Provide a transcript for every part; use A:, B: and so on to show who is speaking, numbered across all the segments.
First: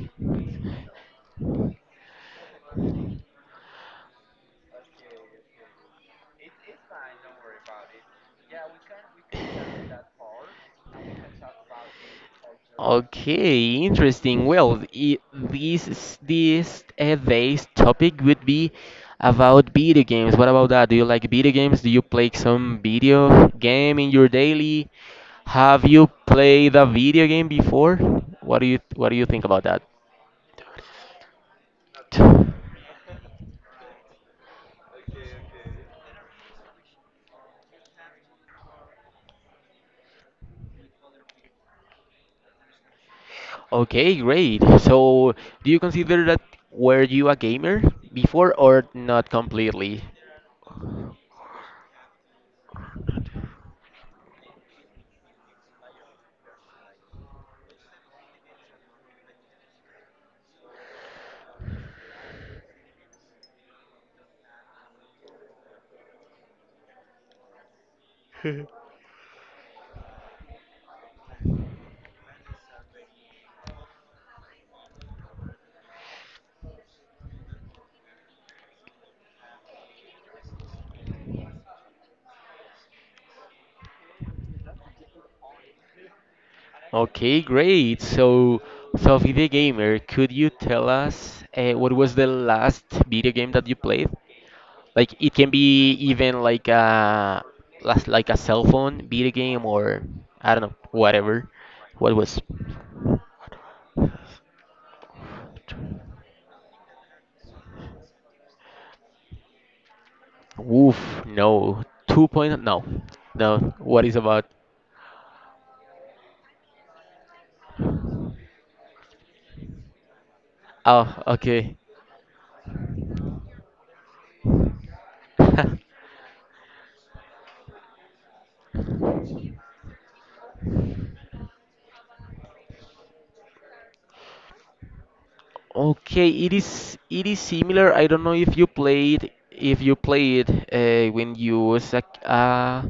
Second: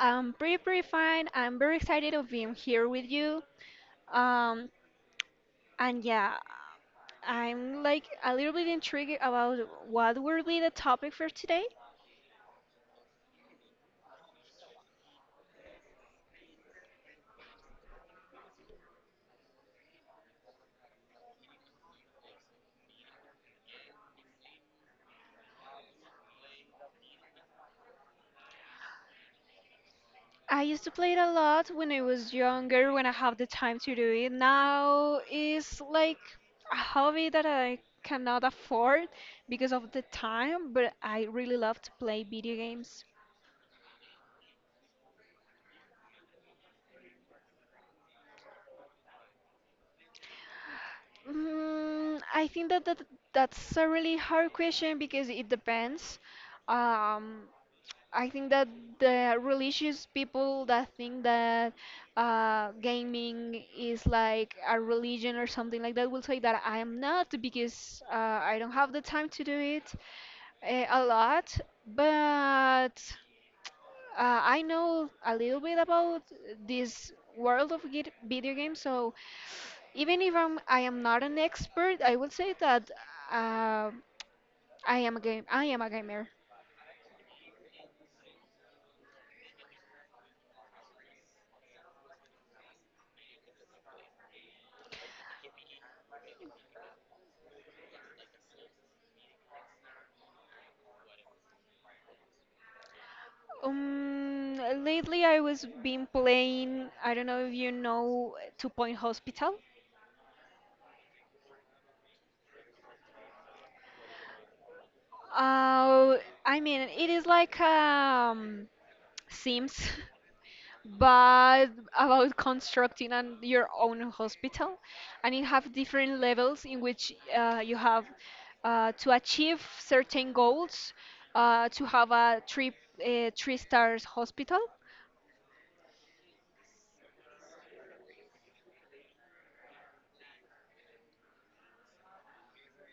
A: I'm pretty fine. I'm very excited of being here with you. Um, and yeah, I'm like a little bit intrigued about what will be the topic for today.
B: Okay, interesting. Well, I this is- this today's topic would be about video games. What about that? Do you like video games? Do you play some video game in your daily? Have you played a video game before? What do you think about
A: I used to play it a lot when I was
B: that?
A: younger, when I have the time to do it. Now it's like a hobby that I cannot afford because of the time, but I really love to play video games.
B: Okay, great. So, do you consider that were you a gamer before or not completely?
A: I think that that's a really hard question because it depends. Um, I think that the religious people that think that gaming is like a religion or something like that will say that I am not because I don't have the time to do it a lot. But I know a little bit about this world of video games, so even if I'm, I am not an expert, I will say that uh, I am a gamer.
B: Okay, great. So, Sophie the gamer, could you tell us what was the last video game that you played? Like it can be even like a like a cell phone video game or I don't know, whatever. What was?
A: Um, lately I was been playing. I don't know if you know Two Point Hospital.
B: Woof, no. Two point no. No, what is about?
A: Uh, I mean, it is like Sims.
B: Oh,
A: But
B: okay.
A: about constructing your own hospital, and it have different levels in which you have to achieve certain goals to have a three stars hospital.
B: Okay, it is similar. I don't know if you played when you was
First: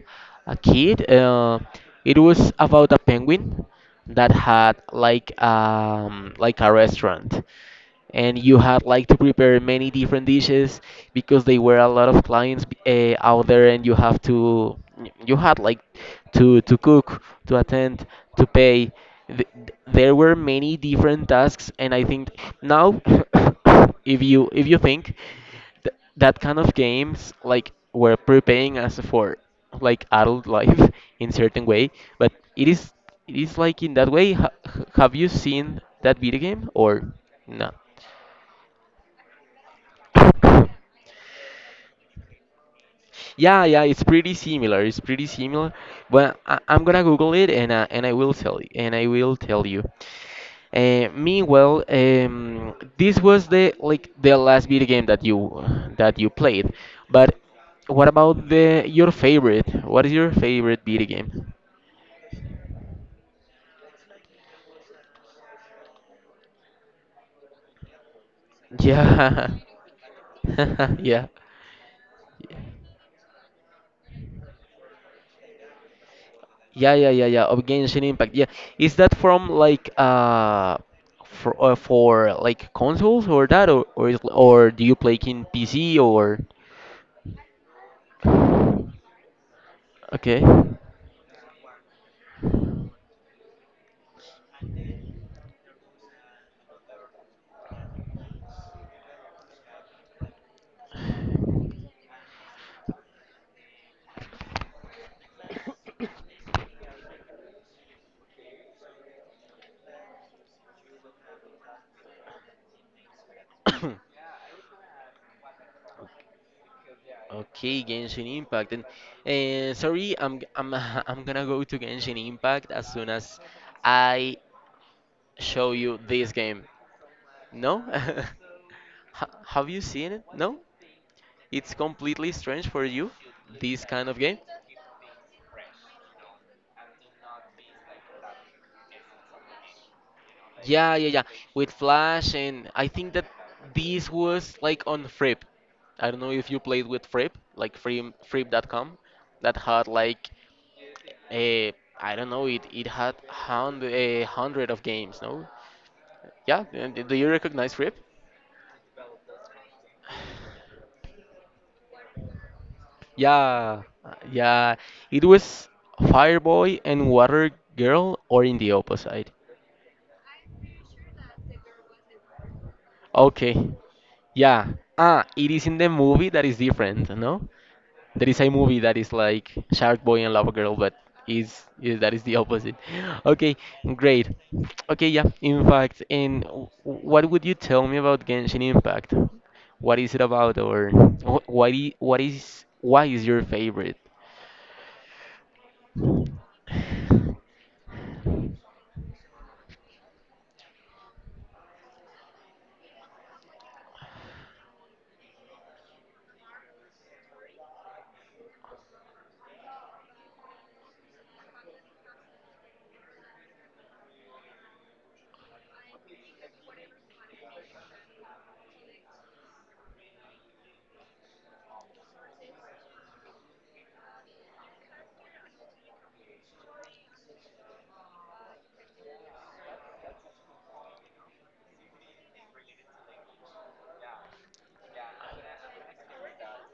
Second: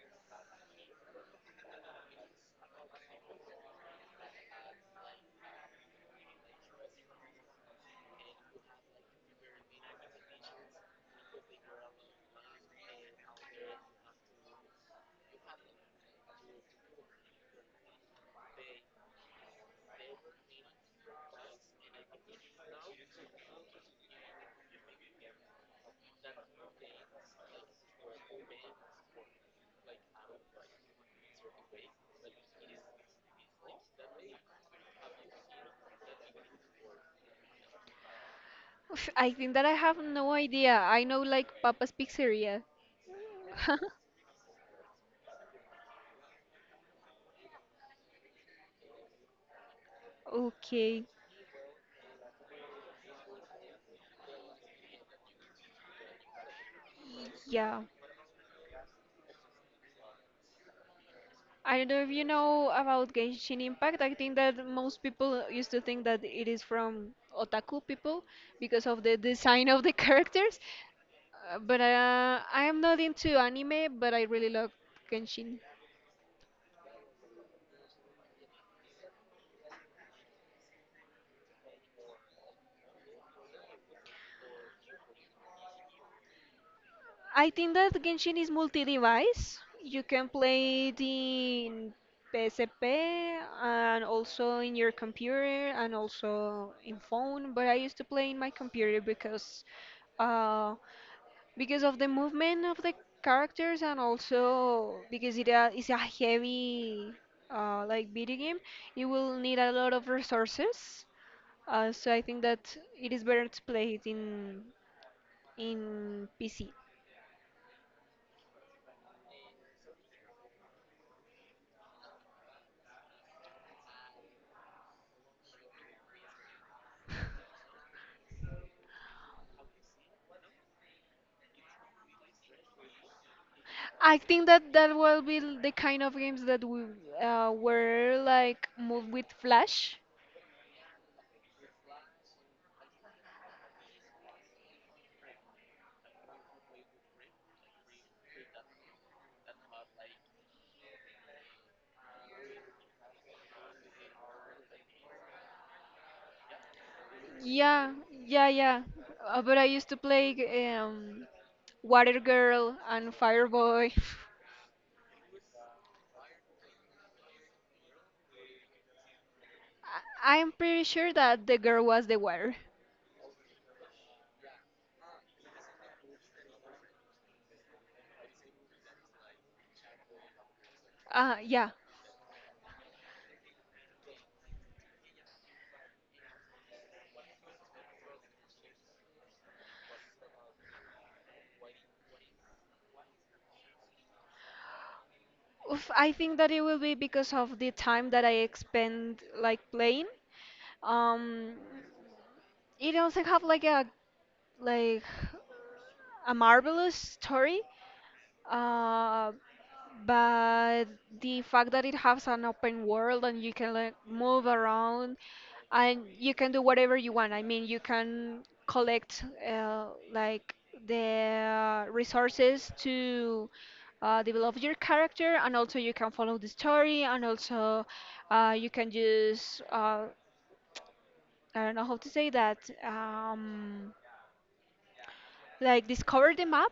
B: a kid. It was about a penguin that had like a restaurant, and you had like to prepare many different dishes because they were a lot of clients out there, and you have to you had like to cook, to attend, to pay. Th- there were many different tasks, and I think now, if you think that kind of games like were preparing us for like adult life in certain way. But it is, it is like in that way. H have you seen that video game or no?
A: Oof, I think that I have no idea. I know like Papa's Pizzeria.
B: Yeah, yeah, it's pretty similar. It's pretty similar, but I'm gonna Google it, and I will tell you, and I will tell you.
A: Okay,
B: Meanwhile, this was the like the last video game that you played. But
A: yeah.
B: what about the your favorite? What is your favorite video game?
A: I don't know if you know about Genshin Impact. I think that most people used to think that it is from otaku people because of the
B: Yeah,
A: design of the characters.
B: yeah.
A: But I am not into anime, but I really love Genshin.
B: Yeah, yeah, yeah, yeah. Of Genshin Impact. Yeah, is that from like for like consoles or that or, is, or do you play in PC or
A: I think that Genshin is multi-device. You can
B: okay.
A: play it in PSP and also in your computer and also in phone. But I used to play in my computer uh, because of the movement of the characters, and also because it is a heavy like video game. You will need a lot of resources, so I think that it is better to play it in PC.
B: Okay, Genshin Impact. And sorry, I'm I'm gonna go to Genshin Impact as soon as I show you this game. No? Ha- Have you seen it? No? It's completely strange for you, this kind
A: I
B: of game?
A: think that that will be the kind of games that we were like moved with flash.
B: Yeah, yeah, yeah. With Flash, and I think that this was like on Frip. I don't know if you played with Frip, like Frip, Frip.com, that had like a I don't know, it had hundred a hundred of games, no? Yeah, and do you recognize
A: yeah
B: Frip?
A: yeah yeah but I used to play um, water girl and
B: Yeah,
A: fireboy.
B: Yeah, it was Fireboy and Water Girl, or in the opposite.
A: I- I'm pretty sure that the girl was the wire.
B: Okay, yeah. Ah, it is in the movie that is different, no? There is a movie that is like Shark Boy and Lava Girl, but
A: Yeah.
B: is that is the opposite. Okay, great. Okay, yeah. In fact, and what would you tell me about Genshin Impact? What is it about, or What is why is your favorite?
A: Oof, I think that it will be because of the time that I spend like playing. Um, it also have like like a marvelous story. Uh, but the fact that it has an open world, and you can like move around and you can do whatever you want. I mean, you can collect like the resources to develop your character, and also you can follow the story, and also you can just I don't know how to say that. Um, like discover the map.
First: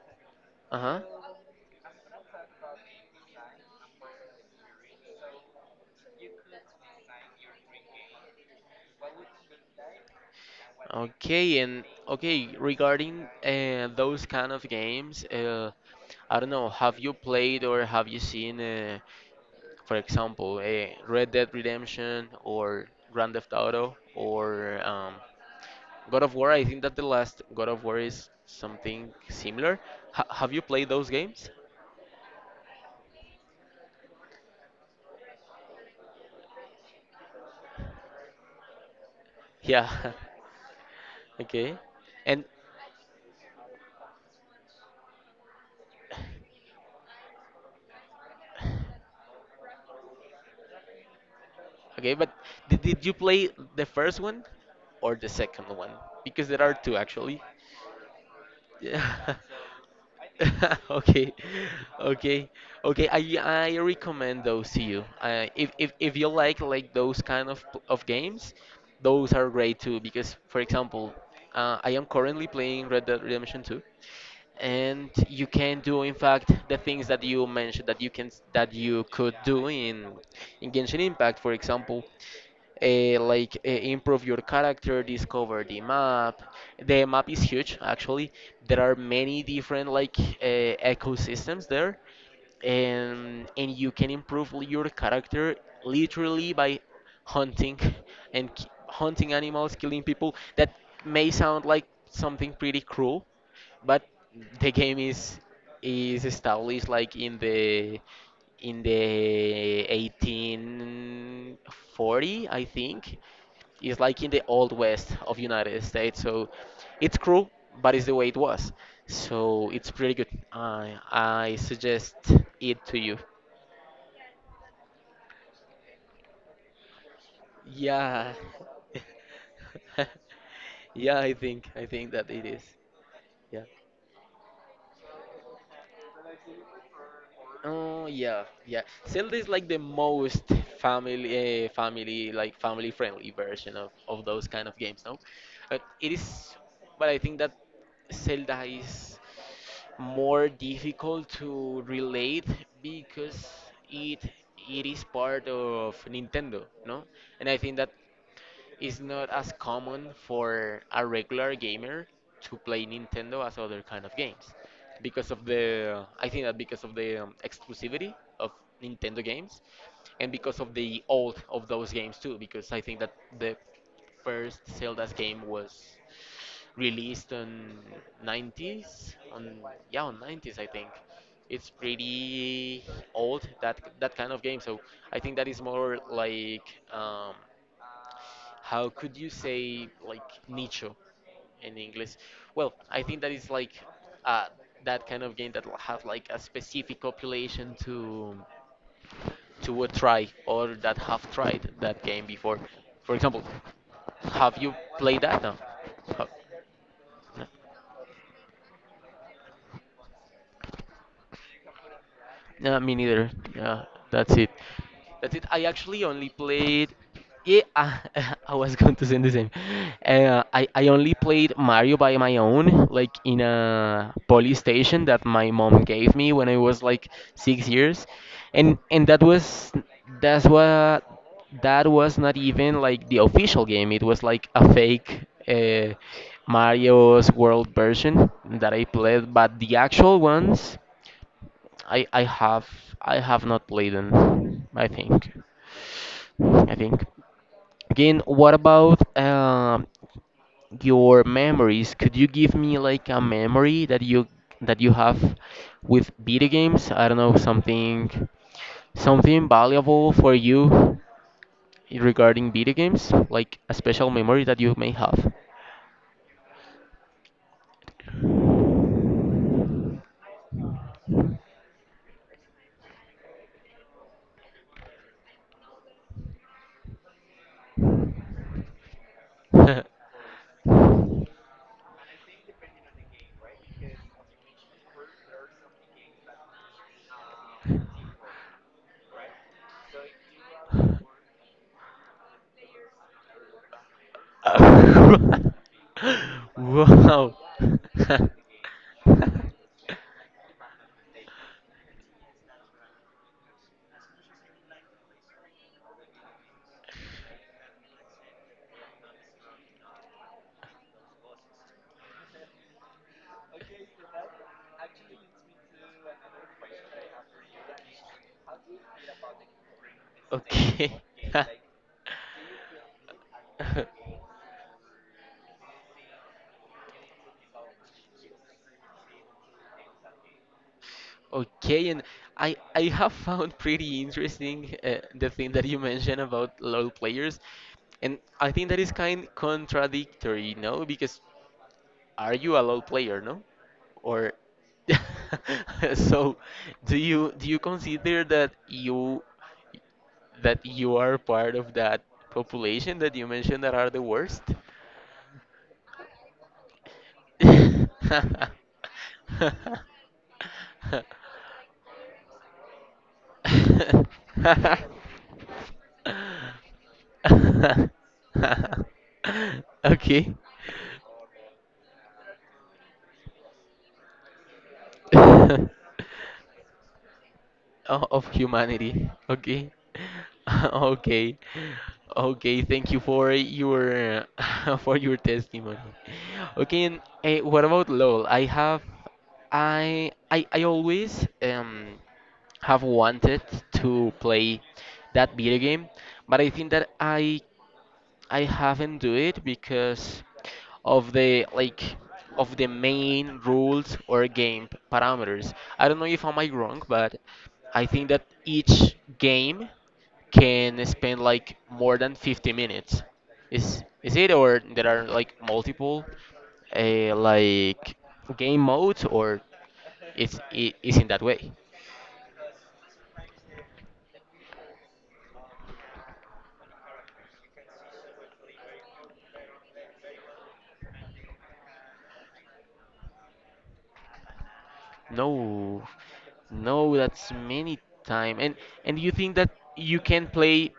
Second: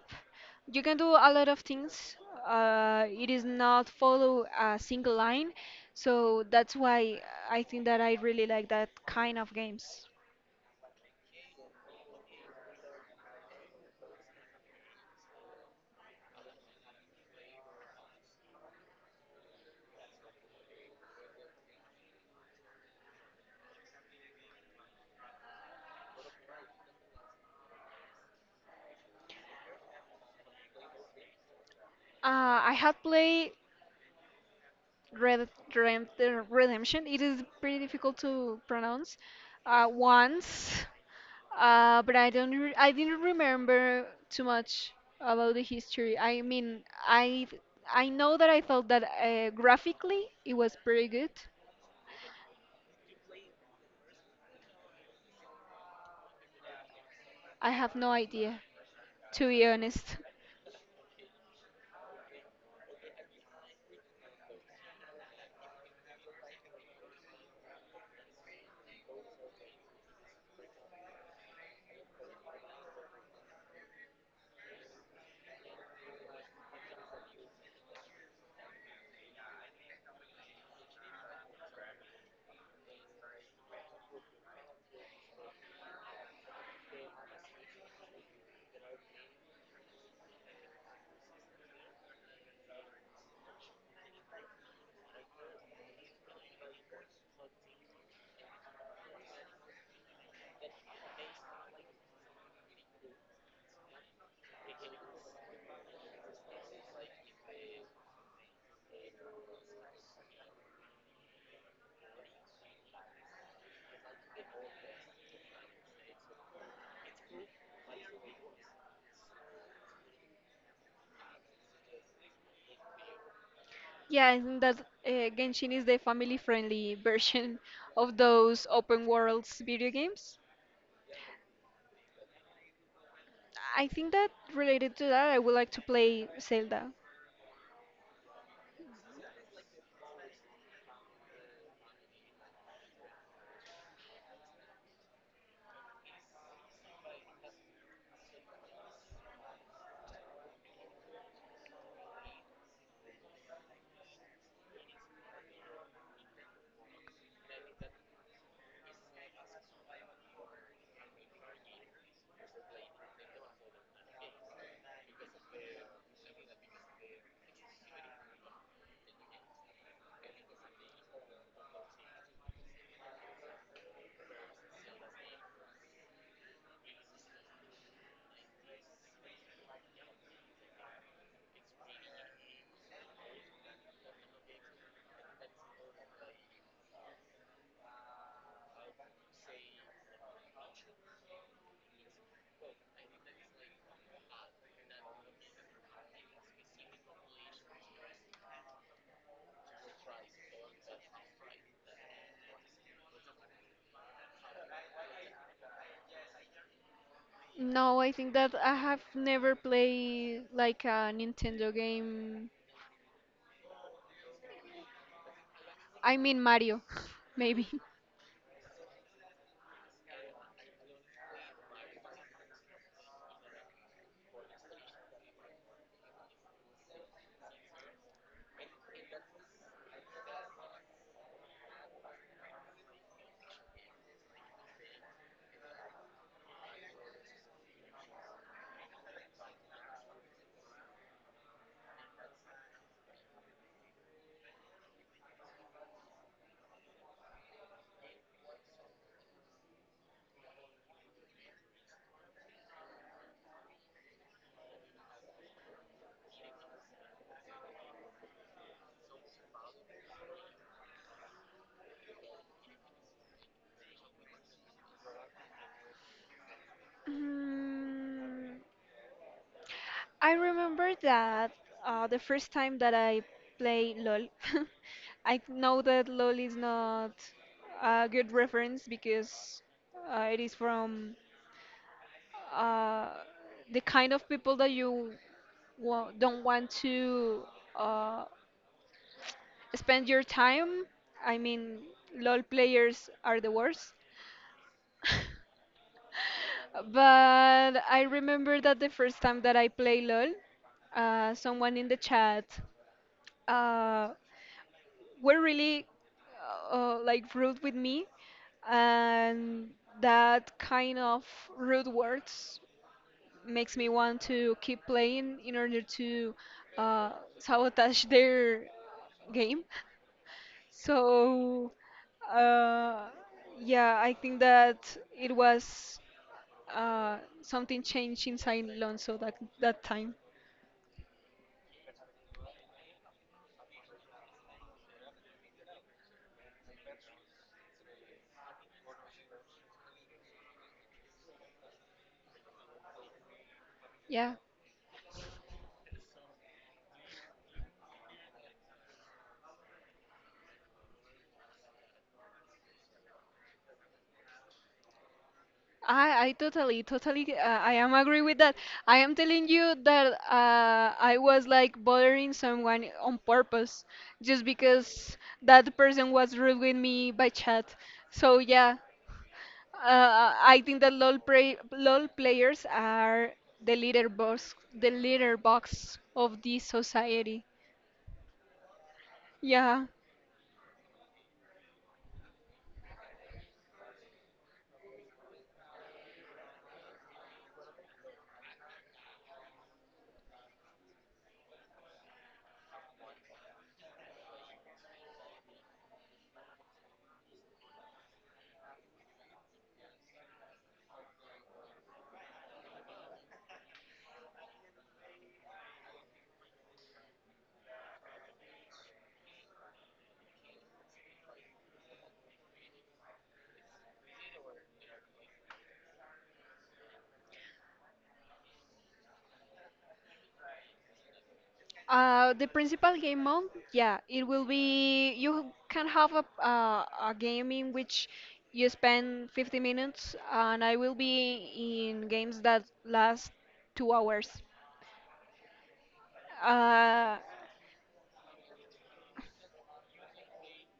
A: You can
B: Uh-huh.
A: do a lot of things. It is not follow a single line, so that's why I think that I really like that kind of games.
B: Okay, and okay, regarding those kind of games, I don't know, have you played or have you seen for example, Red Dead Redemption or Grand Theft Auto or God of War. I think that the last God of War is something similar. Ha have you played those games?
A: I had played red redemption. It is pretty difficult to pronounce
B: Yeah.
A: once.
B: Okay.
A: But I
B: And
A: don't. I didn't remember too much about the history. I mean, I I know that I thought that graphically it was pretty good.
B: okay, but did you play the first one or the second one? Because there are two actually.
A: I have no idea,
B: Yeah.
A: to be honest.
B: Okay, okay, okay. I recommend those to you. If you like those kind of games, those are great too. Because for example, I am currently playing Red Dead Redemption 2, and you can do in fact the things that you mentioned that you can that you could do in Genshin Impact, for example improve your character, discover the map. The map is huge, actually. There are many different like ecosystems there, and you can improve your character literally by hunting and hunting animals, killing people. That may sound like something pretty cruel, but the game is established like in the 1840, I think. It's like in the old west of United States. So it's cruel, but it's the way it was. So it's pretty good. I suggest it to you.
A: Yeah, I think that uh, Genshin is the family-friendly version of
B: Yeah.
A: those open worlds video games.
B: Yeah, I think that it is. Yeah.
A: I think that related to that, I would like to play Zelda.
B: Oh yeah, yeah. Zelda is like the most family, family friendly version of those kind of games, no? But it is, but I think that Zelda is more difficult to relate because it it is part of Nintendo, no? And I think that it's not as common for a regular gamer to play Nintendo as other kind of games because of the I think that because of the exclusivity of Nintendo games, and because of the old of those games too, because I think that the first Zelda's game was released on '90s on yeah on '90s, I think. It's pretty old, that that kind of game. So I think that is more like um, how could you say like nicho in English? Well, I think that is like uh, that kind of game that will have like a specific population to a try or that have tried that game before. For example, have you played that? No. Oh, no.
A: No, I think that I have never played like a Nintendo game.
B: Yeah, me neither. Yeah, that's it. That's it. I actually
A: I
B: only
A: mean Mario,
B: played. Yeah,
A: maybe.
B: I was going to say the same. I only played Mario by my own, like in a station that my mom gave me when I was like 6 years, and that was that's what, that was not even like the official game. It was like a fake Mario's World version that I played, but the actual ones. I I have I have not played them. I think I think. Again, what about your memories? Could you give me like a memory that you have with video games? I don't know, something something valuable for you regarding video games, like a special memory that you may have.
A: Mm, I remember that the first time that I play LOL, I know that LOL is not a good reference because it is from uh, the kind of people that you don't want to uh, spend your time. I mean, LOL players are the worst.
B: wow.
A: But I remember that the first time that I play LOL, someone in the chat uh, were really like rude with me, and that kind of rude words makes me want to keep playing in order to uh, sabotage their game.
B: okay.
A: So uh, yeah, I think that it was something changed inside Lonzo that that time.
B: Okay, and I have found pretty interesting the thing that you mentioned about LoL players, and I think that is kind contradictory, no? Because are you a LoL player, no? Or
A: Yeah,
B: so do you consider that you are part of that population that you mentioned that are the worst?
A: I totally totally I am agree with that. I am telling you that I was like bothering someone on purpose, just because that person was rude with me by chat. So yeah,
B: Okay.
A: I think that LOL players are the leader box of this society.
B: O- Of humanity. Okay.
A: Yeah.
B: Okay. Okay, thank you for your for your testimony. Okay, and what about LOL? I have I always have wanted to play that video game, but I think that I haven't do it because of the like of the main rules or game parameters. I don't know if am I wrong, but I think that each game can spend like more than 50 minutes. Is it or there are like multiple uh, like game modes or it's it is in that way?
A: The principal game mode, yeah, it will be. You can have a game in which you spend 50 minutes, and I will be in games that last 2 hours.
B: No, no,
A: Uh,
B: that's many time. And you think that you can play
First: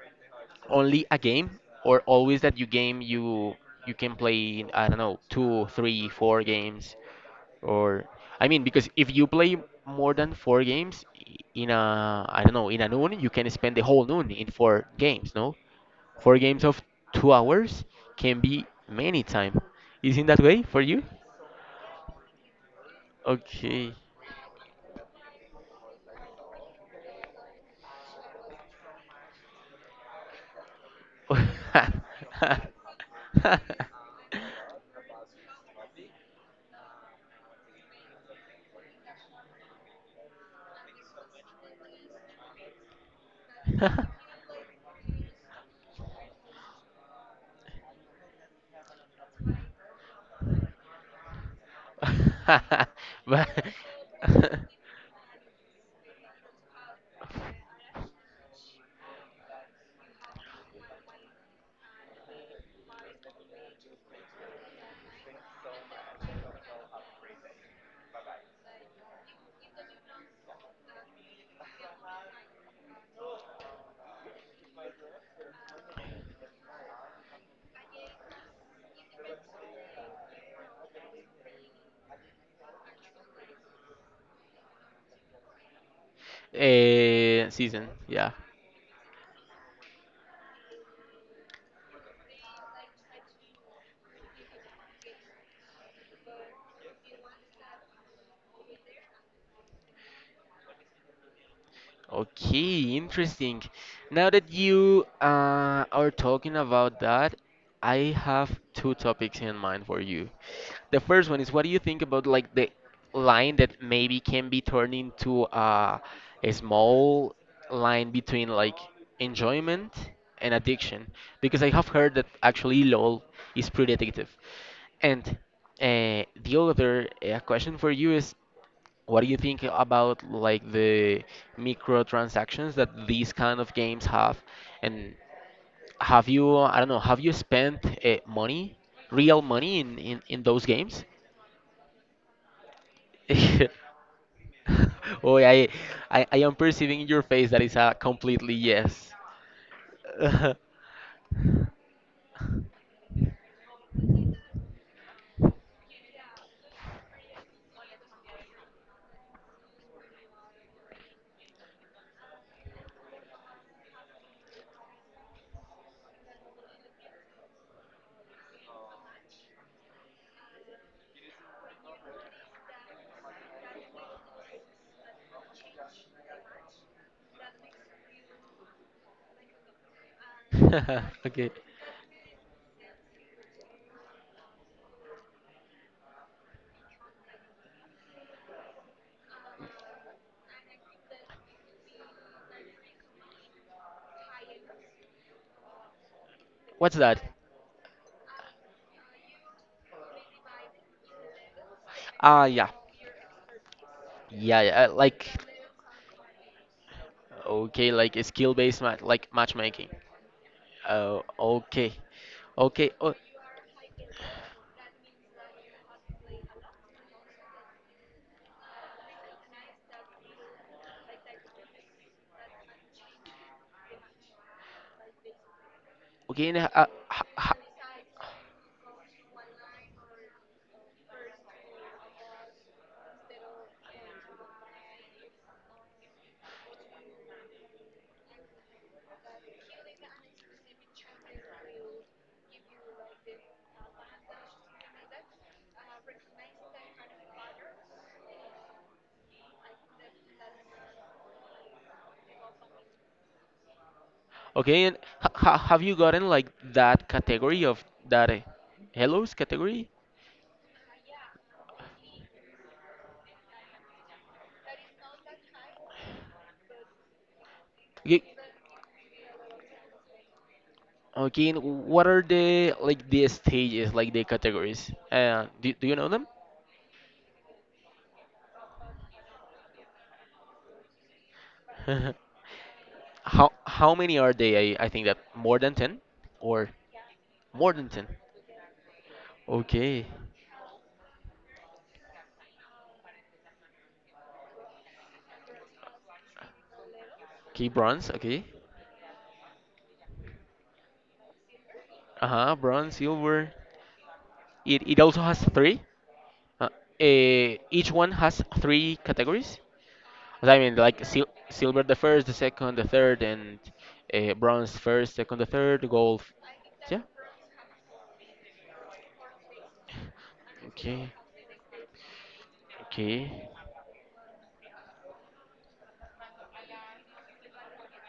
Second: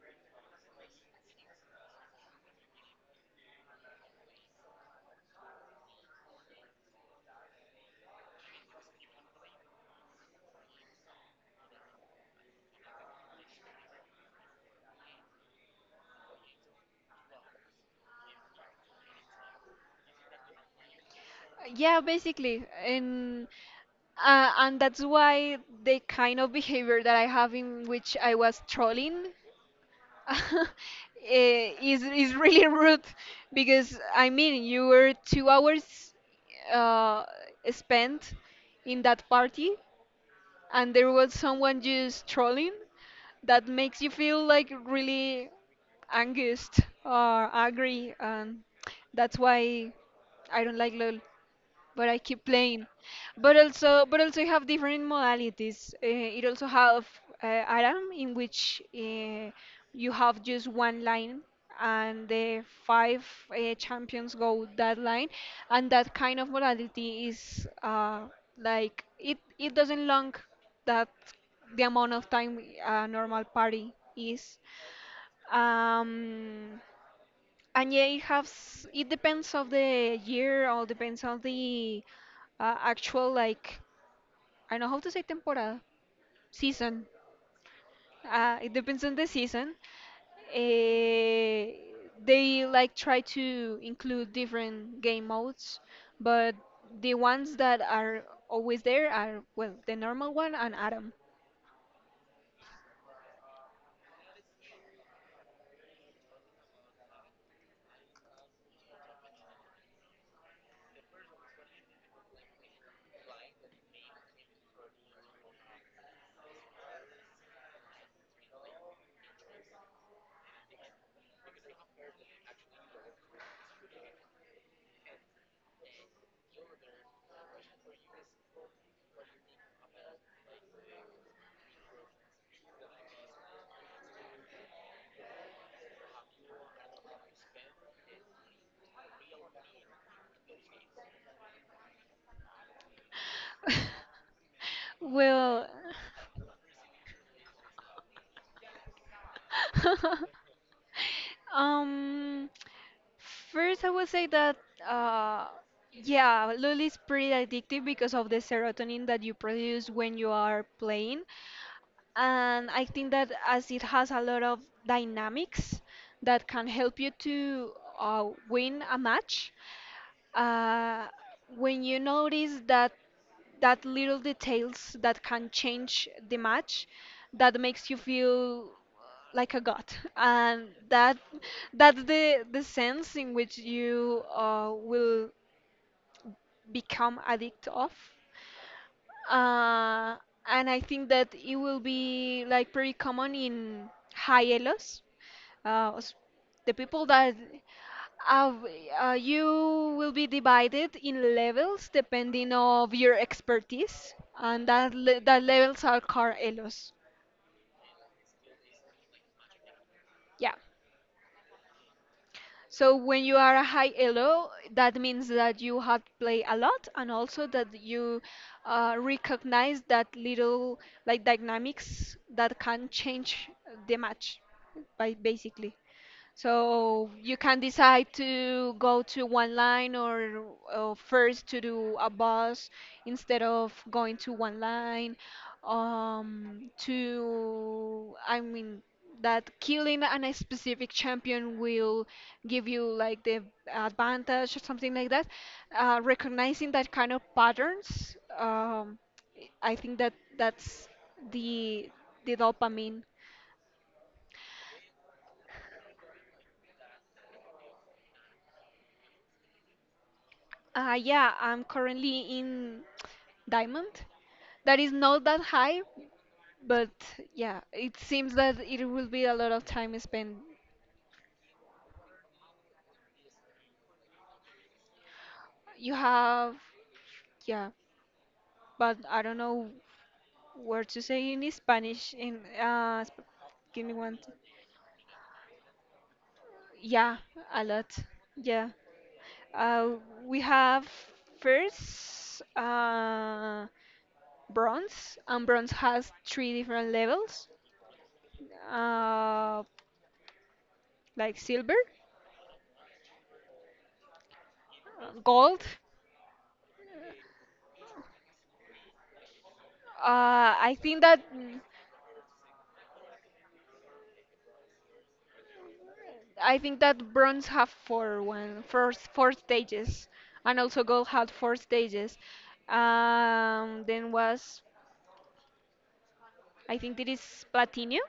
B: only a game, or always that you game you you can play I don't know two three four games or I mean because if you play more than four games in a I don't know in a noon you can spend the whole noon in four games, no? Four games of 2 hours can be many time. Isn't that way for you?
A: yeah, basically, and
B: Okay.
A: uh, and that's why the kind of behavior that I have in which I was trolling, is really rude, because I mean you were 2 hours uh, spent in that party, and there was someone just trolling. That makes you feel like really angst or angry, and that's why I don't like LOL, but I keep playing.
B: but
A: But also you have different modalities. It also have Aram, in which you have just one line, and the five champions go that line, and that kind of modality is like it. It doesn't long that the amount of time a normal party is. Um, and yeah, it has. It depends of the year, or depends on the actual like, I don't know how to say temporada, season.
B: Season, yeah.
A: It depends on the season. Eh, they like try to include different game modes, but the ones that are always there are well the normal one and Adam.
B: Okay, interesting. Now that you are talking about that, I have two topics in mind for you. The first one is what do you think about like the line that maybe can be turned into a small line between like enjoyment and addiction? Because I have heard that actually LOL is pretty addictive. And the other question for you is what do you think about like the microtransactions that these kind of games have? And have you, I don't know, have you spent money, real money in those games? Oh,
A: Well.
B: I am perceiving in your face that it's a completely yes.
A: Um, First I would say that uh, yeah, Lul is pretty addictive because of the serotonin that you produce when you are playing. And I think that as it has a lot of dynamics that can help you to win a match, uh, when you notice that that little details that can change the match, that makes you feel like a god, and that
B: Okay.
A: that's the sense in which you will become addict of. uh, and I think that it will be like pretty common in high elos. S- the
B: What's
A: people
B: that?
A: that uh, you will be divided in levels
B: Ah,
A: depending
B: yeah.
A: of your expertise,
B: Yeah,
A: and
B: yeah,
A: that
B: like,
A: levels are car elos.
B: okay, like a skill-based ma like matchmaking.
A: Yeah.
B: Oh, okay. Okay.
A: So
B: Oh,
A: when you are a high elo, that means that you have played a lot and also that you recognize that little like dynamics that can change the match by basically.
B: okay, and
A: So
B: h-
A: you
B: h-
A: can decide to go to one or first to do a bus instead of going to one line. I mean, that killing a specific champion will give you like the advantage or something like that. Recognizing that kind of patterns, I think that that's the dopamine.
B: okay, and have you gotten like that category of that hellos category?
A: Yeah, I'm currently in diamond. That is not that high, but yeah, it
B: Okay,
A: seems that it will be a lot of time spent.
B: okay, and what are the like the stages, like the categories? Do, do
A: You
B: you know them?
A: have, yeah, but I don't know where to say in Spanish. In sp- give me
B: How
A: one.
B: many
A: T-
B: are they? I think that more than 10 or
A: Yeah, a
B: more than
A: lot.
B: 10.
A: Yeah. Uh,
B: Okay.
A: we have first bronze, and bronze has three different levels.
B: Okay, bronze, okay.
A: uh, like silver,
B: Uh-huh, bronze, silver. It also has
A: gold.
B: three. Uh, each one has three categories.
A: Uh,
B: I mean,
A: I think
B: like
A: that
B: silver the first, the second, the third, and bronze first, second, the third, gold.
A: I think
B: Yeah.
A: that bronze have four one first four stages, and also gold
B: Okay.
A: had four stages.
B: Okay.
A: Then was, I think it is platinum,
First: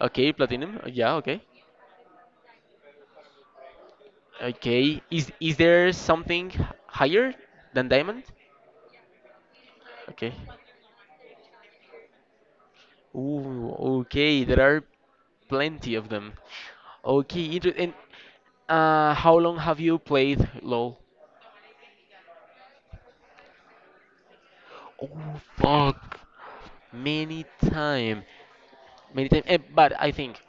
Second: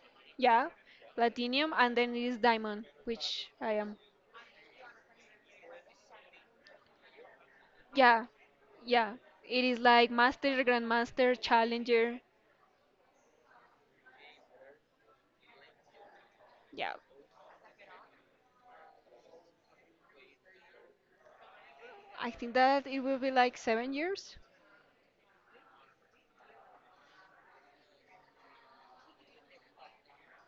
B: Okay,
A: yeah,
B: platinum. Yeah, okay.
A: platinum, and then it is diamond, which I am.
B: Okay. Is there something higher than diamond?
A: Yeah, yeah, it is like
B: Okay.
A: master, grandmaster, challenger.
B: Ooh, okay. There are plenty of them.
A: Yeah,
B: Okay, inter- and how long have you played LoL?
A: I think that it will be like 7 years.
B: Oh, fuck! Many time, many time. Eh, but I think,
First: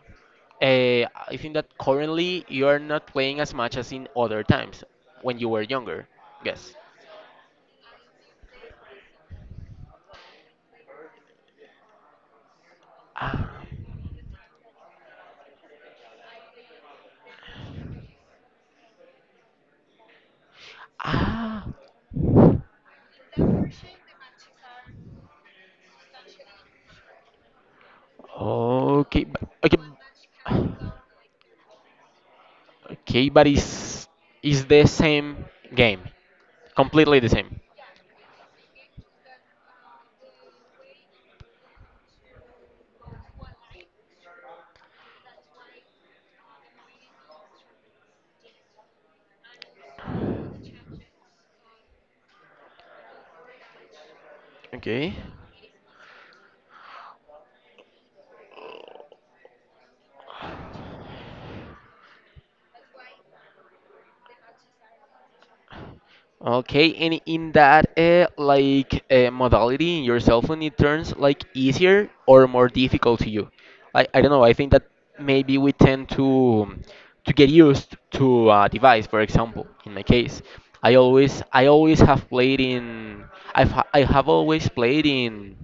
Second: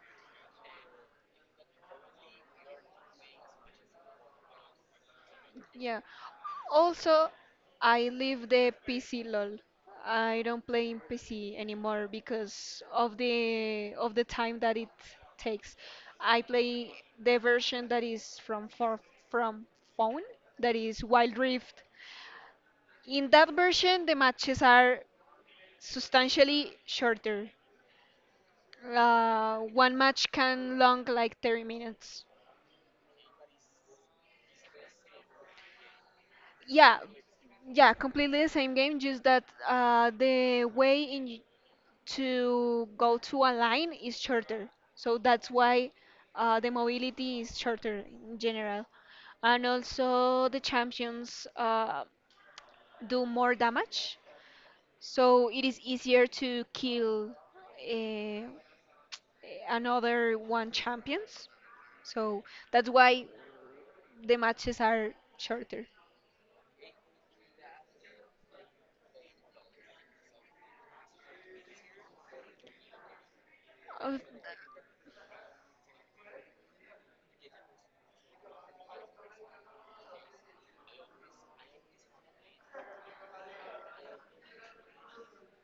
B: uh, I think that currently you are not playing as much as in other times when you were
A: Yeah.
B: younger. Yes.
A: Also, I leave the PC lol. I don't play in PC anymore because
B: Ah.
A: of the time that it takes. I play the version that is from phone, that is Wild
B: Ah.
A: Rift. In that version, the matches are substantially shorter.
B: Okay. But, okay.
A: One match can long like 30 minutes.
B: Okay, but it's is the same game,
A: Yeah,
B: completely the same.
A: yeah, completely the same game, just that the way in to go to a online is shorter. So that's why the mobility is shorter in general. And also, the champions do more damage.
B: Okay.
A: So it is easier to kill uh, another one champions. So that's why the matches are shorter.
B: Okay, and in that like modality in your cell phone, it turns like easier or more difficult to you. I don't know. I think that maybe we tend to get used to a device. For example, in my case, I always I always have played in I have always played in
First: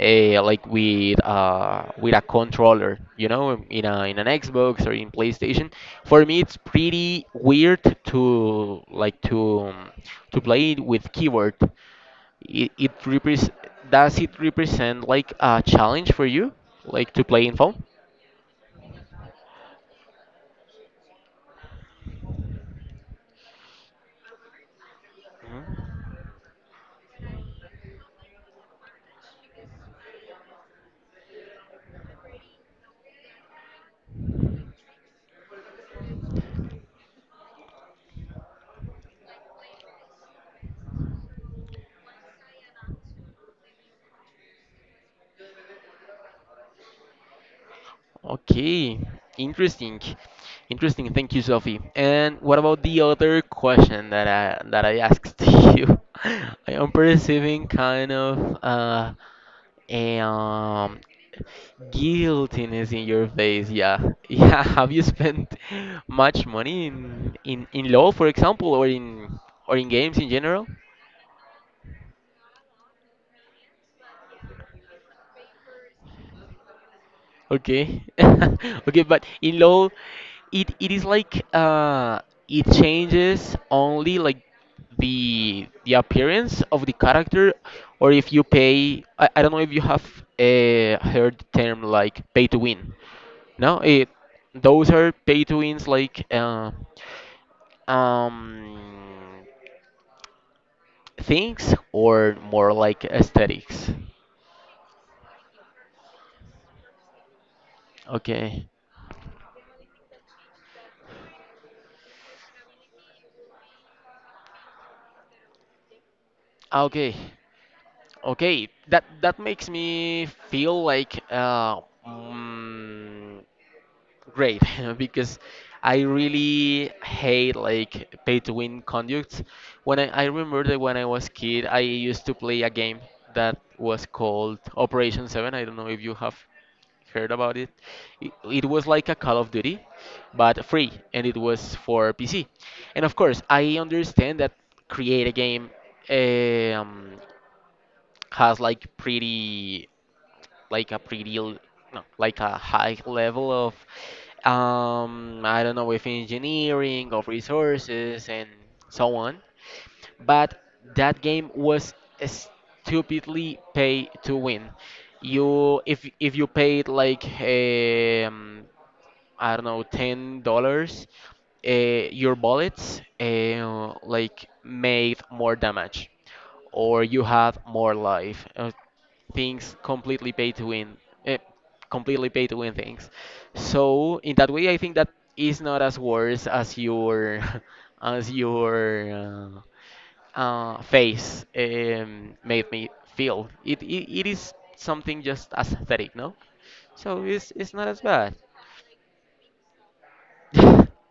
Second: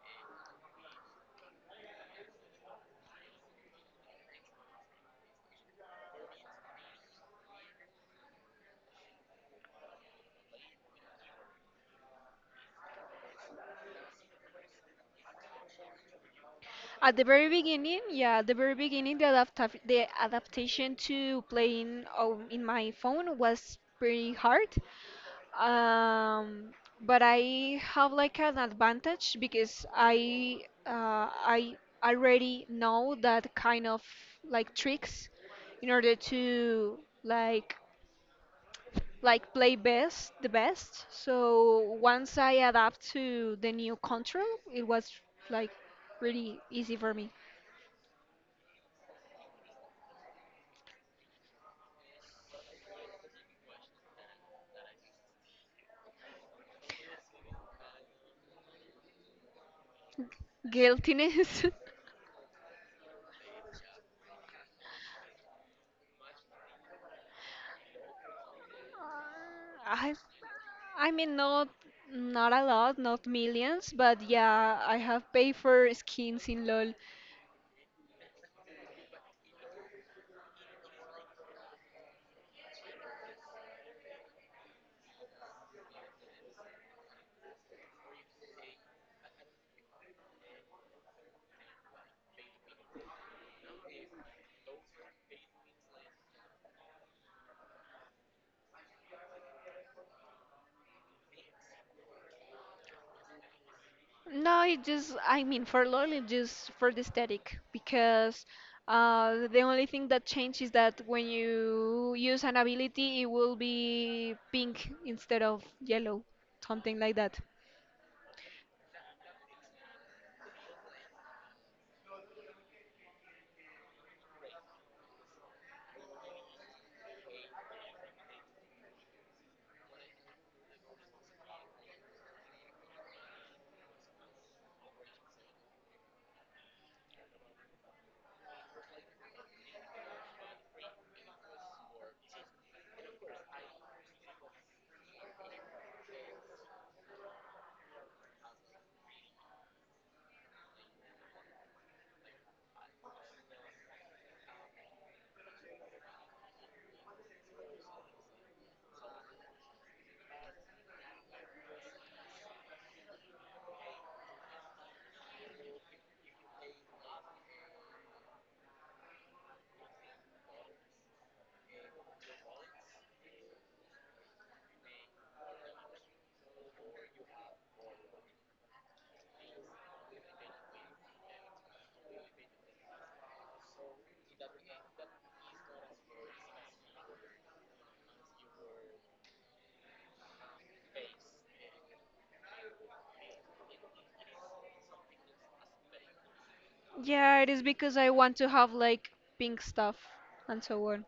B: like with a controller, you know, in a in an Xbox or in PlayStation. For me, it's pretty weird to like to play it with keyboard. It repres Does it represent like a challenge for you, like
A: At the
B: to play
A: very
B: in phone?
A: beginning, yeah, at the very beginning, the adaptation to playing in my phone was pretty hard.
B: Mhm.
A: Um, but I have like an advantage because I already know that kind of like tricks in order to like like play best the best. So once I adapt to the new control, it was like really easy for me.
B: Okay, interesting, interesting. Thank you, Sophie. And what about the other question that I asked you? I am perceiving kind of And
A: Guiltiness.
B: guiltiness in your face, yeah. Yeah, have you spent much money in law, for example, or in
A: I
B: games in general?
A: I mean not, not a lot, not millions, but yeah, I have paid for skins in LoL.
B: Okay. Okay, but in law it is like it changes only like the appearance of the character or if you pay I don't know if you have heard the term like pay to win. No, it those are pay to wins like um things or more like aesthetics.
A: No, it just I mean for LoL it just for the aesthetic because
B: Okay.
A: the only thing that changed is that when you use an ability it will be pink instead of yellow,
B: Ah,
A: something
B: okay.
A: like that.
B: Okay. That that makes me feel like mm, great because I really hate like pay to win conducts. When I remember that when I was kid I used to play a game that was called Operation Seven. I don't know if you have heard about it. It was like a Call of Duty, but free, and it was for PC. And of course, I understand that create a game um, has like pretty, like a pretty, l- no, like a high level of, I don't know, if engineering, of resources, and so on. But that game was stupidly pay to win. You If you paid like I don't know, $10, uh, your bullets like made more damage, or you have more life. Things completely pay to win, uh, completely pay to win things. So in that way, I think that is not as worse as your as your face made me feel. It is something just aesthetic, no? So
A: Yeah, it is
B: it's not
A: because
B: as
A: I
B: bad.
A: want to have like pink stuff and so on.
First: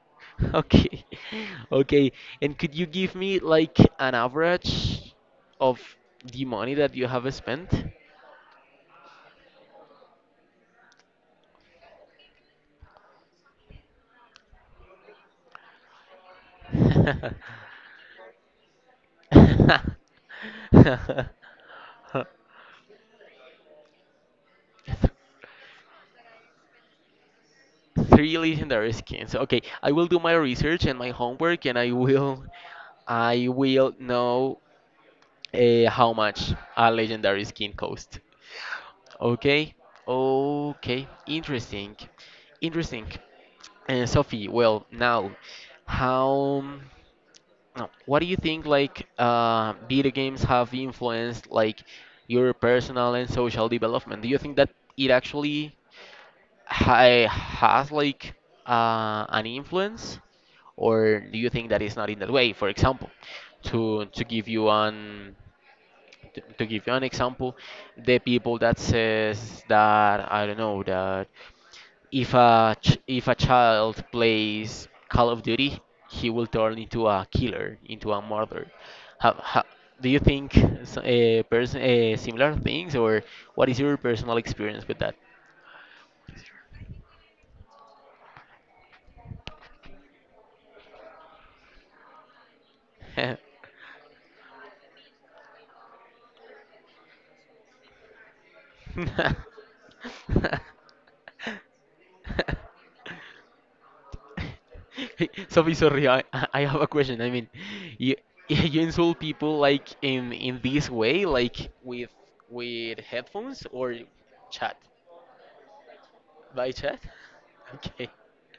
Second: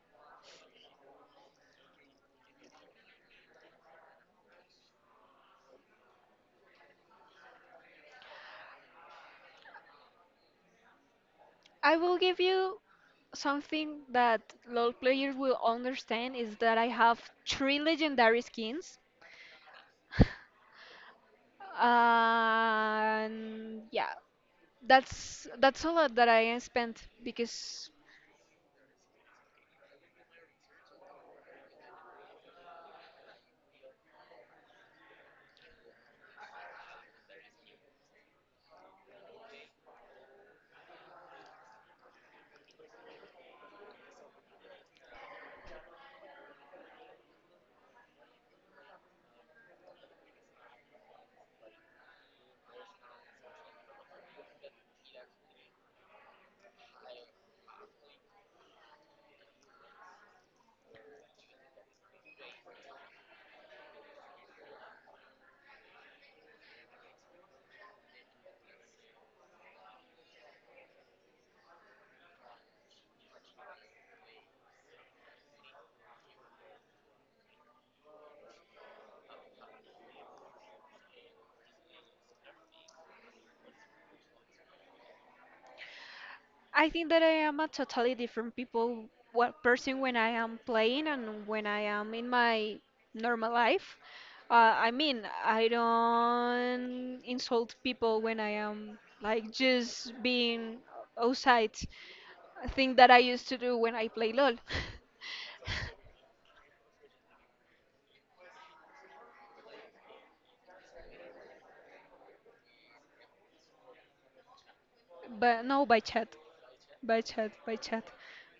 B: Okay. Okay. And could you give me like an average of the money that you have spent?
A: I will give you something that LoL players will understand is that I have three legendary skins. And yeah, that's all that I spent. Because
B: Three legendary skins. Okay, I will do my research and my homework and I will know how much a legendary skin costs. Okay. Okay. Interesting. Interesting. And Sophie, well, now, how, no, what do you think like video games have influenced like your personal and social development? Do you think that it actually has like an influence, or do you think that it's not in that way? For example, to to give you an to give you an example, the people that says that I don't know that. If a child plays Call of Duty, he will turn into a killer, into a murderer. How, how, do you think person similar things, or what is your personal experience with that?
A: I think that I am a totally different people what person when I am playing and when I am in my normal life. I mean, I don't insult people when I am like just being outside. A thing that I used to do when I play LOL.
B: Sophie, sorry, I have a question. I mean, you you insult people like in this way, like with headphones or chat?
A: But no, by chat,
B: By chat?
A: by chat, by chat.
B: Okay.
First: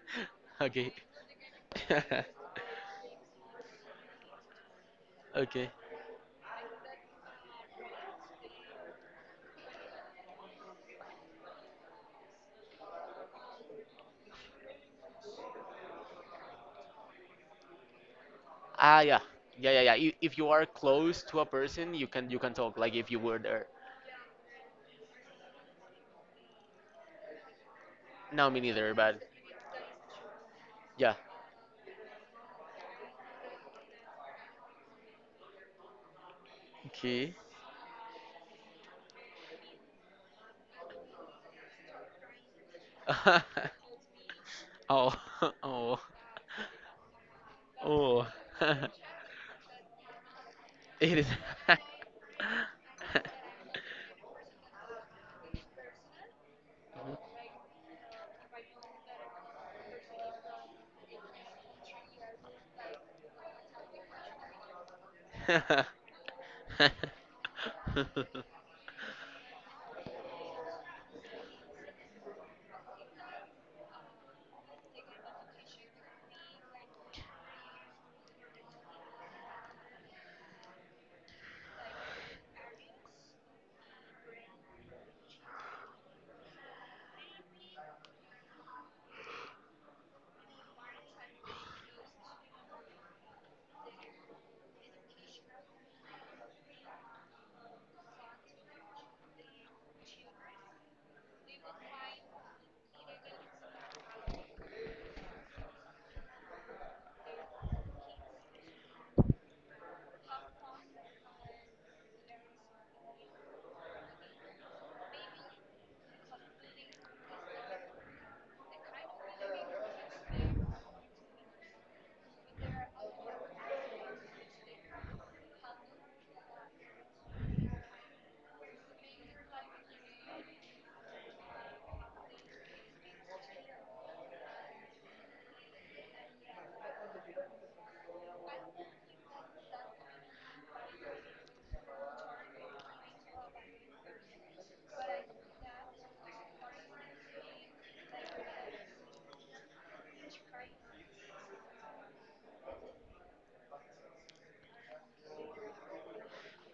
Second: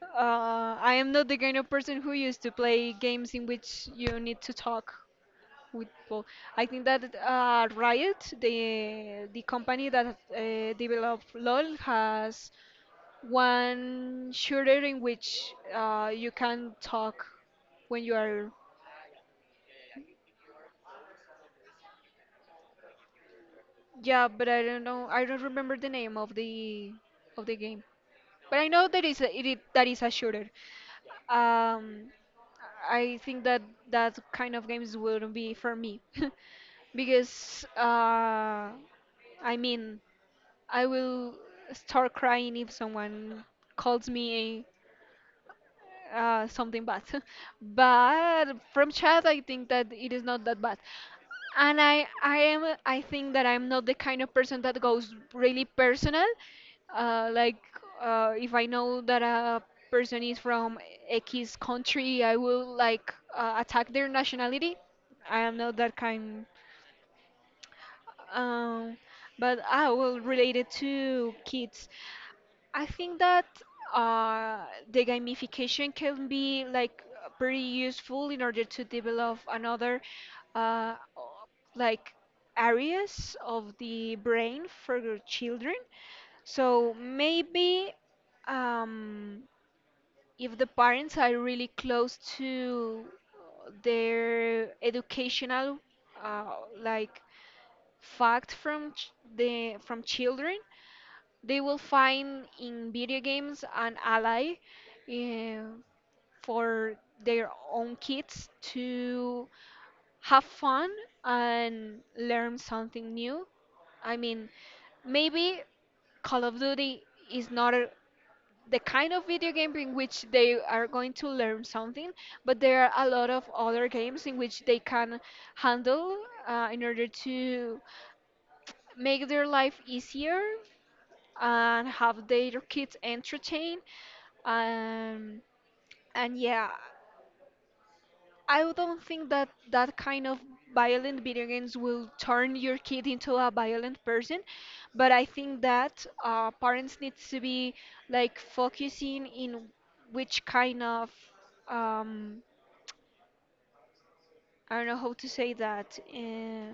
B: Okay.
A: I am not the kind of person who used to play games in which you need to talk
B: Okay.
A: football. I think that Riot, the company that developed LoL, has one shooter in which you can talk when you are.
B: Ah, yeah. Yeah, yeah, yeah. If you are close to a person, you can talk like if you were there.
A: Yeah, but I don't know. I don't remember the name of the game,
B: No,
A: but
B: me
A: I know
B: neither,
A: that
B: but
A: is a, that is a shooter.
B: yeah.
A: Um, I think that that kind of games wouldn't be for me
B: Okay.
A: because I mean. I will start crying if someone calls me
B: Oh, oh,
A: something bad.
B: oh.
A: But from child, I think that it is not that bad.
B: It is.
A: And I am, I think that I'm not the kind of person that goes really personal. Uh, like if I know that a person is from X country, I will like attack their nationality. I am not that kind. Um, but I will relate it to kids. I think that uh, the gamification can be like pretty useful in order to develop another uh, like areas of the brain for your children. So maybe, um, if the parents are really close to their educational uh, like fact the from children, they will find in video games an ally, eh, for their own kids to have fun and learn something new. I mean, maybe Call of Duty is not a, the kind of video game in which they are going to learn something, but there are a lot of other games in which they can handle in order to make their life easier and have their kids entertained. Um, and yeah, I don't think that that kind of violent video games will turn your kid into a violent person, but I think that parents need to be like focusing in which kind of um, I don't know how to say that.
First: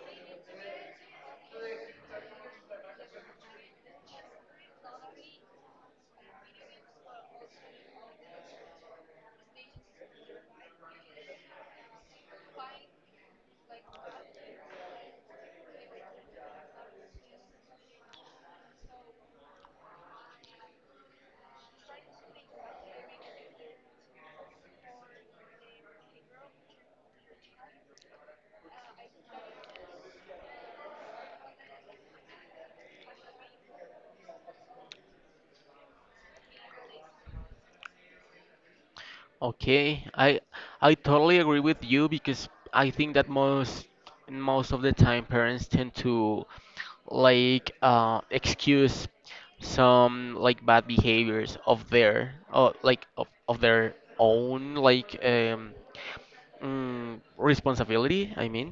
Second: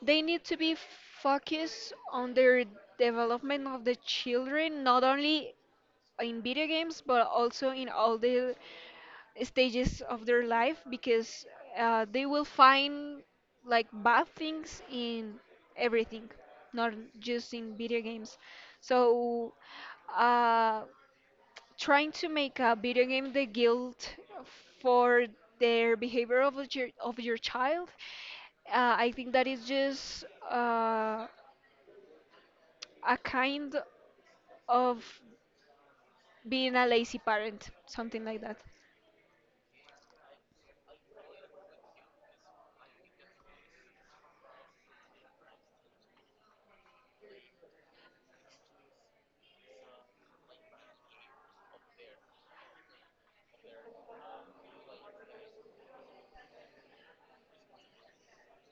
A: They need to be focused on their development of the children, not only in video games but also in all the stages of their life, because they will find like bad things in everything, not just in video games. So, uh, trying to make a video game the guilt for their behavior of your child, I think that is just uh, a kind of being a lazy parent, something like that.
B: Okay, I totally agree with you because I think that most most of the time parents tend to like excuse some like bad behaviors of their like of their own like responsibility, I mean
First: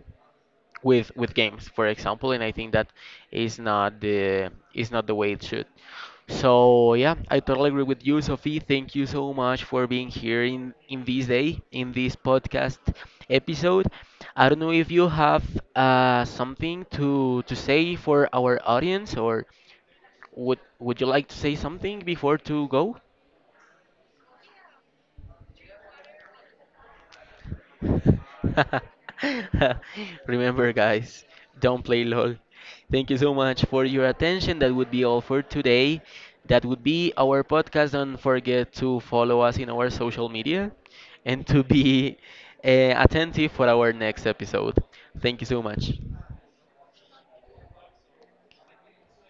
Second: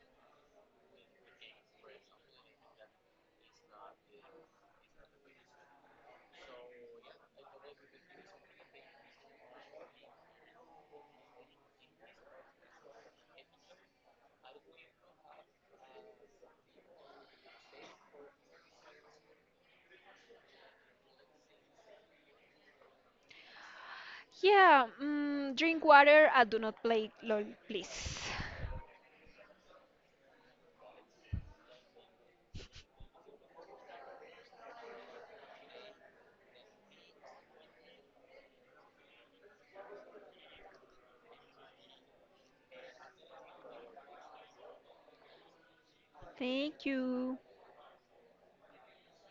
B: with games, for example, and I think that is not the way it should. So yeah, I totally agree with you, Sophie. Thank you so much for being here in this day, in this podcast episode. I don't know if you have something to say for our audience, or would you like to say something before to go?
A: Yeah, mm, drink water and do not play LOL, please.
B: Remember, guys, don't play LOL. Thank you so much for your attention. That would be all for today. That would be our podcast. Don't forget to follow us in our social media and to be attentive for our next episode. Thank you so much.
A: Thank you.